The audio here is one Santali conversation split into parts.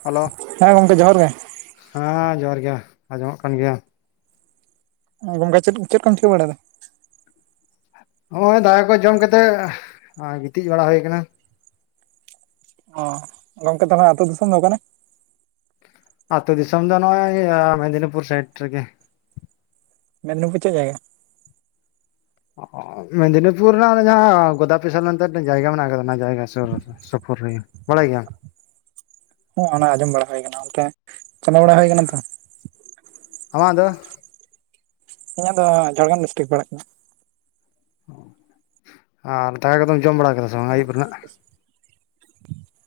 ᱦᱮᱞᱳ ᱦᱮᱸ ᱜᱚᱝᱠᱮ ᱡᱚᱦᱟᱨ ᱜᱮ ᱦᱮᱸ ᱡᱚᱦᱟᱨ ᱜᱮ ᱟᱸᱡᱚᱢᱚᱜ ᱠᱟᱱ ᱜᱮᱭᱟ ᱜᱚᱝᱠᱮ ᱪᱮᱫᱠᱚᱢ ᱴᱷᱤᱠᱟᱹ ᱵᱟᱲᱟᱭᱫᱟ ᱱᱚᱜᱼᱚᱭ ᱫᱟᱠᱟ ᱠᱚ ᱡᱚᱢ ᱠᱟᱛᱮᱜ ᱜᱤᱛᱤᱡ ᱵᱟᱲᱟ ᱦᱩᱭ ᱠᱟᱱᱟ ᱚ ᱜᱚᱢᱠᱮ ᱛᱟᱦᱚᱞᱮ ᱟᱹᱛᱩ ᱫᱤᱥᱚᱢ ᱫᱚ ᱚᱠᱟᱨᱮ ᱟᱹᱛᱩᱳ ᱫᱤᱥᱚᱢ ᱫᱚ ᱱᱚᱜᱼᱚᱭ ᱤᱭᱟᱹ ᱢᱮᱫᱽᱱᱤᱯᱩᱨ ᱥᱟᱭᱤᱰ ᱨᱮᱜᱮ ᱢᱮᱫᱽᱱᱤᱯᱩᱨ ᱪᱮᱫ ᱡᱟᱭᱜᱟ ᱢᱮᱫᱽᱱᱤᱯᱩᱨ ᱨᱮᱱᱟᱜ ᱜᱳᱚᱫᱟᱯᱤᱥᱚᱨ ᱱ ᱡᱟᱭᱜᱟ ᱢᱮᱱᱟᱜ ᱟᱠᱟᱫᱟ ᱚᱱᱟ ᱡᱟᱭᱜᱟ ᱥᱩᱨ ᱥᱩᱯᱩᱨ ᱨᱮ ᱵᱟᱲᱟᱭ ᱜᱮᱭᱟᱢ ᱚᱱᱟ ᱟᱸᱡᱚᱢ ᱵᱟᱲᱟ ᱦᱩᱭ ᱠᱟᱱᱟ ᱚᱱᱛᱮ ᱪᱟᱞᱟᱣ ᱵᱟᱲᱟ ᱦᱩᱭ ᱠᱟᱱᱟ ᱛᱚ ᱟᱢᱟᱜ ᱫᱚ ᱤᱧᱟᱹᱜ ᱫᱚ ᱡᱷᱟᱲᱜᱨᱟᱢ ᱰᱤᱥᱴᱤᱠ ᱯᱟᱲᱟᱜ ᱠᱟᱱᱟ ᱟᱨ ᱫᱟᱠᱟ ᱠᱚᱫᱚᱢ ᱡᱚᱢ ᱵᱟᱲᱟ ᱠᱟᱫᱟ ᱥᱮ ᱵᱟᱝ ᱟᱹᱭᱩᱵ ᱨᱮᱱᱟᱜ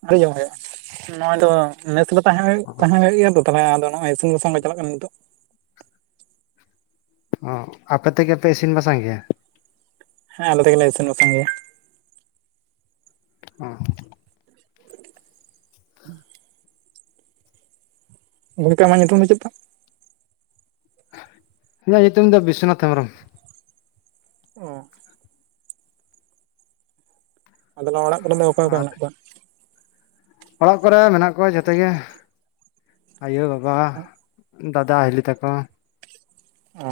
ᱟᱹᱰᱤ ᱡᱚᱢ ᱦᱩᱭᱩᱜᱼᱟ ᱱᱚᱣᱟ ᱫᱚ ᱢᱮᱥ ᱨᱮ ᱫᱚ ᱛᱟᱦᱮᱸ ᱛᱟᱦᱮᱸ ᱦᱩᱭᱩᱜ ᱜᱮᱭᱟ ᱛ ᱛᱟᱦᱚᱞᱮ ᱟᱫᱚ ᱱᱚᱜᱼᱚᱭ ᱤᱥᱤᱱ ᱵᱟᱥᱟᱝ ᱜᱮ ᱪᱟᱞᱟᱜ ᱠᱟᱱᱟ ᱱᱤᱛᱚᱜ ᱚ ᱟᱯᱮ ᱛᱮᱜᱮ ᱯᱮ ᱤᱥᱤᱱ ᱵᱟᱥᱟᱝ ᱜᱮᱭᱟ ᱦᱮᱸ ᱟᱞᱮ ᱛᱮᱜᱮᱞᱮ ᱤᱥᱤᱱ ᱥᱟᱥᱟᱝ ᱜᱮᱭᱟ ᱦᱚᱸ ᱦᱩᱸ ᱜᱚᱢᱠᱮ ᱟᱢᱟᱜ ᱧᱩᱛᱩᱢ ᱫᱚ ᱪᱮᱫ ᱛᱟᱢ ᱤᱧᱟᱹᱜ ᱧᱩᱛᱩᱢ ᱫᱚ ᱵᱤᱥᱥᱚᱱᱟᱛᱷ ᱦᱮᱢᱵᱨᱚᱢ ᱚ ᱟᱫᱚ ᱚᱲᱟᱜ ᱠᱚᱨᱮᱱ ᱫᱚ ᱚᱠᱟ ᱚᱠᱟ ᱟᱨ ᱢᱮᱱᱟᱜ ᱠᱚᱣᱟ ᱚᱲᱟᱜ ᱠᱚᱨᱮ ᱢᱮᱱᱟᱜ ᱠᱚᱣᱟ ᱡᱷᱚᱛᱚ ᱜᱮ ᱟᱭᱳᱼᱵᱟᱵᱟ ᱚ ᱫᱟᱫᱟ ᱦᱤᱞᱤ ᱛᱠᱚ ᱚ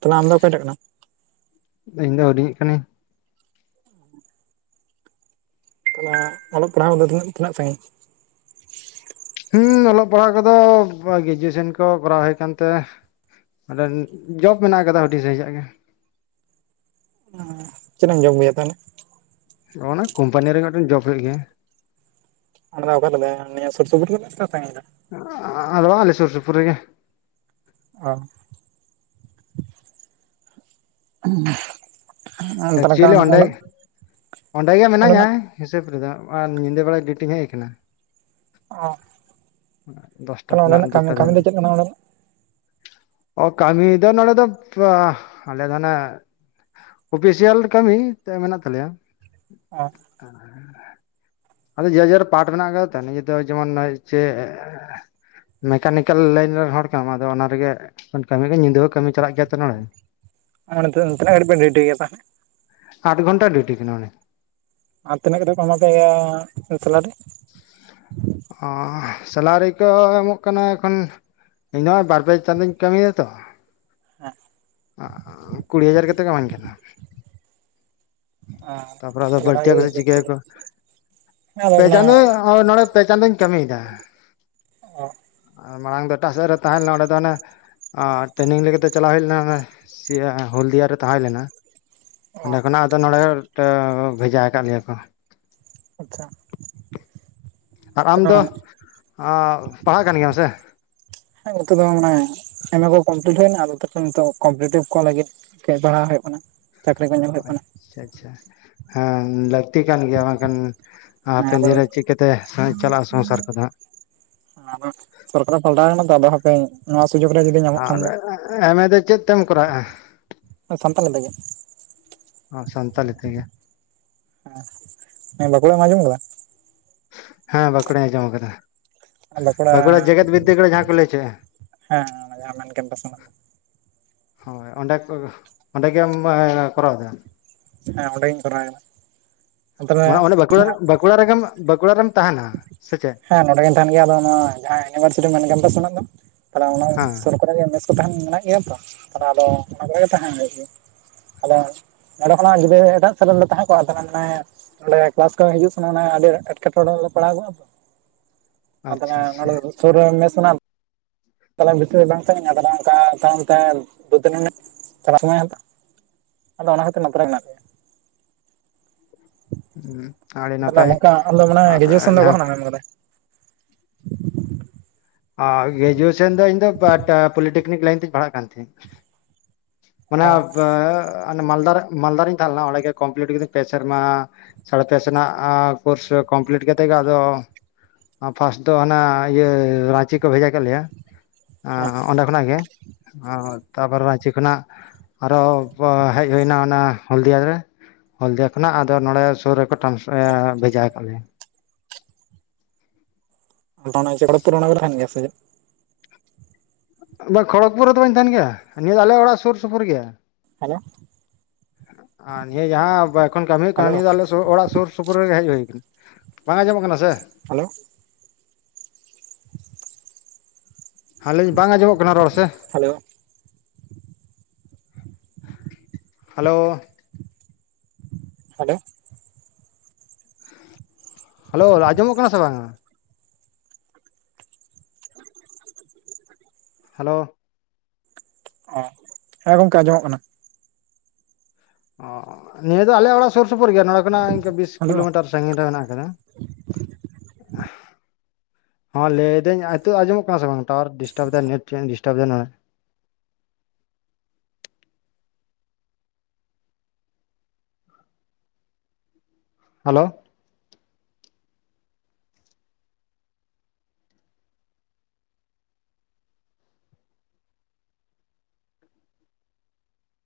ᱛᱟᱦᱞᱮ ᱟᱢ ᱫᱚ ᱚᱠᱚᱭᱴᱟᱜ ᱠᱟᱱᱟᱢ ᱤᱧ ᱫᱚ ᱦᱩᱰᱤᱧ ᱠᱟᱹᱱᱟᱹᱧ ᱛᱟᱦ ᱚᱞᱚᱜ ᱯᱟᱲᱦᱟᱣ ᱫᱚ ᱛᱤᱱᱟᱹᱜ ᱥᱟᱺᱜᱤᱧ ᱦᱮᱸ ᱚᱞᱚᱜ ᱯᱟᱲᱦᱟᱜ ᱠᱚᱫᱚ ᱜᱨᱮᱡᱩᱭᱮᱥᱚᱱ ᱠᱚ ᱠᱚᱨᱟᱣ ᱦᱩᱭ ᱠᱟᱱᱛᱮ ᱟᱫᱚ ᱡᱚᱵ ᱢᱮᱱᱟᱜ ᱠᱟᱫᱟ ᱟᱹᱰᱤ ᱡᱟᱭᱜᱟ ᱨᱮᱜᱮ ᱪᱮᱫ ᱮᱢ ᱡᱚᱢ ᱜᱮᱭᱟ ᱛᱚᱞᱮ ᱱᱚᱜᱼ ᱚᱱᱟ ᱠᱳᱢᱯᱟᱱᱤ ᱨᱮ ᱢᱤᱫᱴᱮᱱ ᱡᱚᱵ ᱦᱩᱭᱩᱜ ᱜᱮᱭᱟ ᱚᱱᱟᱫᱚ ᱚᱠᱟᱮᱮ ᱱᱤᱭᱟᱹ ᱥᱩᱨ ᱥᱩᱯᱩᱨ ᱜᱮᱞᱮ ᱪᱟᱝᱺᱟ [unintelligible] ᱟᱞᱣᱟ ᱟᱞᱮ ᱥᱩᱨ ᱥᱩᱯᱩᱨ ᱨᱮ ᱜᱮ ᱚ [unintelligible] ᱟ ᱛᱟᱞᱮᱠᱟ ᱮᱠᱪᱩᱭᱮᱞᱤ ᱚᱸᱰᱮ ᱚᱸᱰᱮ ᱜᱮ ᱢᱤᱱᱟᱧᱟ ᱦᱤᱥᱟᱹᱵ ᱨᱮᱫᱚ ᱟᱨ ᱧᱤᱫᱟᱹ ᱵᱮᱲᱟ ᱰᱤᱭᱩᱴᱤ ᱤᱧ ᱦᱮᱡ ᱟᱠᱟᱱᱟ ᱚ ᱫᱚᱥᱴᱟ ᱛᱟᱦᱞᱮ ᱠᱷᱚᱱᱟᱜ ᱚᱸᱰᱮᱱᱟᱜ ᱫᱩᱴᱟ ᱠᱟᱹᱢᱤ ᱫᱚ ᱫᱷᱟᱹᱵᱤᱡ ᱪᱮᱫ ᱠᱟᱱᱟ ᱚᱸᱰᱮᱱᱟᱜ ᱚ ᱠᱟᱹᱢᱤ ᱫᱚ ᱱᱚᱰᱮ ᱫᱚ ᱟᱞᱮ ᱫᱚ ᱚᱱᱮ ᱚᱯᱷᱤᱥᱤᱭᱟᱞ ᱠᱟᱹᱢᱤ ᱢᱮᱱᱟᱜ ᱛᱟᱞᱮᱭᱟ ᱟᱨ [unintelligible] ᱟᱫᱚ ᱡᱮ ᱡᱟᱨ ᱯᱟᱴ ᱢᱮᱱᱟᱜ ᱠᱟᱫᱟ ᱛᱚ ᱱᱤᱡᱮ ᱫᱚ ᱡᱮᱢᱚᱱ ᱱᱚᱼ ᱪᱮ ᱢᱮᱠᱟᱱᱤᱠᱮᱞ ᱞᱟᱭᱤᱱ ᱨᱮᱱ ᱦᱚᱲ ᱠᱟᱱᱟᱢ ᱟᱫᱚ ᱚᱱᱟ ᱨᱮᱜᱮ ᱠᱟᱹᱢᱤ ᱜᱮ ᱧᱤᱫᱟᱹ ᱦᱚᱸ ᱠᱟᱹᱢᱤ ᱪᱟᱞᱟᱜ ᱜᱮᱭᱟ ᱛᱚ ᱱᱚᱰᱮ ᱟᱨ ᱛᱤᱱᱟᱹᱜᱷᱟᱹᱲᱤᱡ ᱵᱮᱱ ᱨᱮᱰᱤ ᱜᱮᱭᱟ ᱛᱟᱦᱚᱞᱮ ᱟᱴ ᱜᱷᱚᱱᱴᱟ ᱰᱤᱭᱩᱴᱤ ᱠᱟᱱᱟ ᱟᱨ ᱛᱤᱱᱟᱹᱜ ᱠᱟᱛᱮ ᱠᱚ ᱮᱢᱟ ᱯᱮᱭᱟ ᱥᱮᱞᱟᱨᱮ ᱚ ᱥᱮᱞᱟᱨᱤ ᱠᱚ ᱮᱢᱚᱜ ᱠᱟᱱᱟ ᱮᱠᱷᱚᱱ ᱤᱧ ᱱᱚᱜᱚᱭ ᱵᱟᱨ ᱯᱡᱮ ᱪᱟᱸᱫᱳ ᱠᱟᱹᱢᱤᱭ ᱫᱟᱛᱚ ᱦᱮᱸ ᱠᱩᱲᱤ ᱦᱟᱡᱟᱨ ᱠᱟᱛᱮᱫ ᱠᱚ ᱤᱢᱢᱟᱧ ᱠᱟᱱᱟ ᱛᱟᱨᱯᱚᱨᱮ ᱟᱫᱚ ᱛᱟᱦᱚᱞᱮ ᱵᱟᱹᱲᱛᱤ ᱵᱷᱟᱜᱮ ᱟᱹᱠᱚ ᱥᱮ ᱪᱤᱠᱟᱹᱠᱚ ᱜᱮ ᱠᱚ ᱟᱫᱚ ᱯᱮ ᱢᱟᱱᱮ ᱪᱟᱸᱫᱚ ᱱᱚᱰᱮ ᱯᱮ ᱪᱟᱸᱫᱚ ᱤᱧ ᱠᱟᱹᱢᱤᱭᱮᱫᱟ ᱚ ᱟᱨ ᱢᱟᱲᱟᱝ ᱫᱚ ᱮᱴᱟᱥᱮᱫ ᱨᱮ ᱛᱟᱦᱮᱸ ᱞᱮᱱᱟ ᱚᱸᱰᱮ ᱫᱚ ᱚᱱᱮ ᱟᱨ ᱴᱨᱮᱱᱤᱝ ᱞᱮᱠᱟᱛᱮ ᱪᱟᱞᱟᱣ ᱦᱩᱭ ᱞᱮᱱᱟ ᱦᱳᱞᱫᱤᱭᱟ ᱛᱟᱦᱮᱸ ᱞᱮᱱᱟ ᱚ ᱚᱸᱰᱮ ᱠᱷᱚᱱᱟᱜ ᱟᱫᱚ ᱱᱚᱰᱮ ᱵᱷᱮᱡᱟ ᱠᱟᱜ ᱞᱮᱭᱟ ᱠᱚ ᱟᱪᱪᱷᱟ ᱟᱨ ᱟᱢ ᱫᱚ ᱛᱟᱦᱚᱞᱮ ᱯᱟᱲᱦᱟᱜ ᱠᱟᱱ ᱜᱮᱭᱟᱢ ᱥᱮ ᱦᱮᱸ ᱱᱠᱩ ᱫᱚ ᱢᱟᱱᱮ [unintelligible] ᱮᱢᱮ ᱠᱚ ᱠᱚᱢᱯᱤᱞᱤᱴ ᱦᱩᱭᱱᱟ ᱟᱫᱚ ᱛᱚᱠᱷᱚᱱ ᱱᱤᱛᱚᱜ ᱠᱚᱢᱯᱤᱴᱤᱵ ᱠᱚ ᱞᱟᱹᱜᱤᱫ ᱯᱟᱲᱦᱟᱣ ᱦᱩᱭᱩᱜ ᱠᱟᱱᱟ ᱪᱟᱹᱠᱨᱤ ᱠᱚ ᱧᱮᱞ ᱦᱩᱭᱩᱜ ᱠᱟᱱᱟ ᱟᱪᱪᱷᱟ ᱟᱪᱪᱷᱟ ᱦᱮᱸ ᱞᱟᱹᱠᱛᱤ ᱠᱟᱱ ᱜᱮᱭᱟ ᱵᱟᱝᱠᱷᱟᱱ ᱦᱮᱸ ᱦᱟᱯᱮᱱ ᱟᱫᱚ ᱫᱤᱱᱨᱮ ᱪᱤᱠᱟᱹᱛᱮ ᱪᱟᱞᱟᱜᱼᱟ ᱥᱚᱝᱥᱟᱨ ᱠᱚᱫᱚ ᱦᱟᱸᱜ ᱥᱚᱨᱠᱟᱨ ᱮ ᱯᱟᱞᱴᱟᱣ ᱠᱟᱱᱟ ᱛᱚ ᱟᱫᱚ ᱦᱟᱯᱤᱧ ᱱᱚᱣᱟ ᱥᱩᱡᱳᱜᱽ ᱨᱮ ᱡᱩᱫᱤ ᱧᱟᱢᱚᱜ ᱠᱷᱟᱱ ᱟᱨ ᱫᱚ ᱮᱢᱮ ᱫᱚ ᱪᱮᱫ ᱛᱮᱢ ᱠᱚᱨᱟᱜᱼᱟ ᱥᱟᱱᱛᱟᱞᱤ ᱛᱮ ᱜᱮ ᱚ ᱥᱟᱱᱛᱟᱞᱤ ᱛᱮᱜᱮ ᱵᱟᱸᱠᱩᱲᱟ ᱮᱢ ᱟᱸᱡᱚᱢ ᱟᱠᱟᱫᱟ ᱦᱮᱸ ᱵᱟᱸᱠᱩᱲᱟᱧ ᱟᱸᱡᱚᱢ ᱟᱠᱟᱫᱟ ᱵᱟᱸᱠᱩᱲᱟ ᱡᱮᱜᱮᱛ ᱵᱤᱫᱽᱫᱟᱹᱜᱟᱲ ᱡᱟᱦᱟᱸ ᱠᱚ ᱞᱟᱹᱭ ᱪᱚᱭᱫᱟ ᱦᱮᱸ ᱚᱱᱟ ᱡᱟᱦᱟᱸ ᱢᱮᱱ ᱠᱮᱢᱯᱟᱥ ᱢᱮᱱᱟᱜ ᱫᱚ ᱦᱳᱭ ᱚᱸᱰᱮ ᱚᱸᱰᱮ ᱜᱮᱢ ᱠᱚᱨᱟᱣᱮᱫᱟ ᱦᱮᱸ ᱚᱱᱰᱮ ᱜᱤᱧ ᱠᱚᱨᱟᱣ ᱠᱮᱫᱟ ᱢᱟᱱᱮ ᱚᱱᱮ ᱵᱟᱸᱠᱩᱲᱟ ᱵᱟᱸᱠᱩᱲᱟ ᱨᱮᱜᱮ ᱵᱟᱸᱠᱩᱲᱟ ᱨᱮᱢ ᱛᱟᱦᱮᱱᱟ ᱥᱮ ᱪᱮᱫ ᱦᱮᱸ ᱱᱚᱸᱰᱮ ᱜᱤᱧ ᱛᱟᱦᱮᱱ ᱜᱮᱭᱟ ᱟᱫᱚ ᱡᱟᱦᱟᱸ ᱤᱭᱩᱱᱤᱵᱷᱟᱨᱥᱤᱴᱤ ᱢᱮᱱ ᱠᱮᱢᱯ ᱥᱮᱱᱟᱜ ᱫᱚ ᱛᱟᱦᱮ ᱚᱱᱟ ᱦᱮᱸ ᱥᱩᱨ ᱠᱚᱨᱮ ᱜᱮ ᱢᱮᱥ ᱛᱟᱦᱮᱱ ᱢᱮᱱᱟᱜ ᱜᱮᱭᱟ ᱛᱚ ᱛᱟᱦᱚᱞᱮ ᱟᱫᱚ ᱚᱱᱟᱠᱚᱨᱮ ᱛᱟᱦᱮᱱ ᱦᱩᱭᱩᱜ ᱜᱮ ᱟᱫᱚ ᱱᱚᱸᱰᱮ ᱠᱷᱚᱱᱟᱜ ᱡᱩᱫᱤ ᱮᱴᱟᱜ ᱥᱮᱫ ᱨᱮᱞᱮ ᱛᱟᱦᱮᱸ ᱠᱚᱜᱼᱟ ᱛᱟᱦᱚᱞᱮ ᱢᱟᱱᱮ ᱱᱚᱸᱰᱮ ᱠᱞᱟᱥ ᱠᱚ ᱦᱤᱡᱩᱜ ᱥᱮᱱᱚᱜᱮ ᱟᱞᱮ ᱮᱴᱠᱮᱴᱚᱬᱮ ᱨᱮᱞᱮ ᱯᱟᱲᱟᱣ ᱠᱚᱜᱼᱟ ᱛᱚ ᱟᱫᱚ ᱟᱪᱪᱷᱟ ᱟᱪᱪᱷᱟ ᱱᱚ ᱥᱩᱨᱮ ᱢᱮᱥᱱᱟ ᱛᱟᱦᱚᱞᱮ ᱵᱮᱥᱤ ᱵᱟᱝ ᱥᱟᱹᱜᱤᱧᱟ ᱛᱟᱦᱮ ᱚᱱᱠᱟ ᱛᱟᱭᱚᱢ ᱛᱮ [unintelligible] ᱟᱫᱚ ᱚᱱᱟ ᱠᱷᱟᱹᱛᱤᱨ ᱱᱛᱮᱨᱮ ᱢᱮᱱᱟᱜ ᱛᱟᱭᱤᱭᱟ ᱟᱹᱰᱤ ᱛᱟᱦᱞᱮ ᱱᱟᱯᱟᱭ ᱱᱚᱝᱠᱟ ᱟᱢ ᱫᱚ ᱢᱟᱱᱮ ᱟᱨ ᱜᱨᱮᱡᱩᱭᱮᱥᱚᱱ ᱫᱚ ᱚᱠᱟ ᱡᱟᱦᱟᱸ ᱠᱷᱚᱱᱮᱢ ᱮᱢ ᱠᱟᱫᱟ [unintelligible] ᱚ ᱜᱨᱮᱡᱩᱭᱮᱥᱚᱱ ᱫᱚ ᱤᱧ ᱫᱚ ᱵᱟᱢ ᱯᱚᱞᱤᱴᱮᱠᱱᱤᱠ ᱞᱟᱭᱤᱱ ᱛᱤᱧ ᱯᱟᱲᱦᱟᱜ ᱠᱟᱱ ᱛᱟᱦᱮᱸᱱ ᱢᱟᱱᱮ ᱚ [unintelligible] ᱢᱟᱞᱫᱟ ᱢᱟᱞᱫᱟᱟᱨᱤᱧ ᱛᱟᱦᱮᱸ ᱞᱮᱱᱟ ᱚᱸᱰᱮ ᱜᱮ ᱠᱚᱢᱯᱞᱤᱤᱴ ᱠᱤᱫᱟᱹᱧ ᱯᱮ ᱥᱮᱨᱢᱟ ᱥᱟᱲᱮ ᱯᱮ ᱥᱮᱱᱟᱜ ᱠᱳᱨᱥ ᱠᱚᱢᱯᱞᱤᱴ ᱠᱟᱛᱮ ᱜᱮ ᱟᱫᱚ ᱯᱷᱟᱥᱴ ᱫᱚ ᱚᱱᱟ ᱤᱭᱟᱹ ᱠᱚ ᱵᱷᱮᱡᱟ ᱠᱮᱫ ᱞᱮᱭᱟ ᱦᱮᱸ ᱚᱸᱰᱮ ᱠᱷᱚᱱᱟᱜ ᱜᱮ ᱛᱟᱯᱚᱨ ᱨᱺᱪᱤ ᱠᱷᱚᱱᱟᱜ ᱟᱨᱚ ᱦᱮᱡ ᱦᱩᱭ ᱮᱱᱟ ᱚᱱᱟ ᱦᱞᱫᱤᱭᱟ ᱨᱮ ᱦᱞᱫᱤᱭᱟ ᱠᱷᱚᱱᱟᱜᱫᱚ ᱱᱚᱲᱮ ᱥᱩᱨ ᱨᱮᱠᱚ ᱴᱟᱱᱥ ᱮ ᱵᱷᱮᱡᱟ ᱟᱠᱟᱫ ᱢᱮᱭᱟ ᱟᱫ ᱚᱱᱟ ᱪᱮ ᱠᱲᱡᱯᱩᱨ ᱟᱹᱚᱱ ᱠᱚᱨᱮ ᱛᱟᱦᱮᱱ ᱜᱮᱭᱟ ᱥᱮ ᱵᱟ ᱠᱷᱚᱲᱚᱜᱯᱩᱨ ᱨᱮᱫᱚ ᱵᱟᱹᱧ ᱛᱟᱦᱮᱱ ᱜᱮᱭᱟ ᱱᱤᱭᱟᱹ ᱫᱚ ᱟᱞᱮ ᱚᱲᱟᱜ ᱥᱩᱨ ᱥᱩᱯᱩᱨ ᱜᱮᱭᱟ [unintelligible] ᱟᱨ ᱱᱤᱭᱟᱹ ᱡᱟᱦᱟᱸ ᱮᱠᱷᱚᱱ ᱠᱟᱹᱢᱤ ᱦᱩᱭᱩᱜ ᱠᱟᱱᱟ ᱦᱮᱞᱳ ᱱᱤᱭᱟᱹ ᱫᱚ ᱟᱞᱮ ᱚᱲᱟᱜ ᱥᱩᱨ ᱥᱩᱯᱩᱨ ᱨᱮᱜᱮ ᱦᱮᱡ ᱦᱩᱭ ᱠᱟᱱᱟ ᱵᱟᱝ ᱟᱸᱡᱚᱢᱚᱜ ᱠᱟᱱᱟ ᱥᱮ ᱦᱮᱞᱳ ᱦᱮᱸ ᱟᱹᱞᱤᱧ ᱵᱟᱝ ᱟᱸᱡᱚᱢᱚᱜ ᱠᱟᱱᱟ ᱨᱚᱲ ᱥᱮ ᱦᱮᱞᱳ ᱦᱮᱞᱳ ᱦᱟᱞᱳ ᱦᱮᱞᱳ ᱨᱟᱡᱚᱢ ᱠᱟᱱᱟ ᱥᱮ ᱵᱟᱝᱼᱟ ᱦᱮᱞᱳ ᱦᱮᱸ ᱜᱚᱝᱠᱮ ᱟᱸᱡᱚᱢᱚᱜ ᱠᱟᱱᱟ ᱚ ᱱᱤᱭᱟᱹ ᱫᱚ ᱟᱞᱮ ᱚᱲᱟᱜ ᱥᱩᱨ ᱥᱩᱯᱩᱨ ᱜᱮᱭᱟ ᱱᱚᱸᱰᱮ ᱠᱷᱚᱱᱟᱜ ᱵᱤᱥ ᱦᱮᱞᱳ ᱠᱤᱞᱳᱢᱤᱴᱟᱨ ᱥᱟᱺᱜᱤᱧ ᱨᱮ ᱢᱮᱱᱟᱜ ᱠᱟᱫᱟ ᱦᱚᱸ ᱞᱟᱹᱭᱫᱟᱹᱧ ᱱᱤᱛᱳ ᱟᱸᱡᱚᱢᱚᱜ ᱠᱟᱱᱟ ᱥᱮ ᱵᱟᱝ ᱴᱟᱣᱟᱨ ᱰᱤᱥᱴᱟᱵ ᱫᱟ ᱱᱮ [unintelligible] ᱦᱟᱞᱚ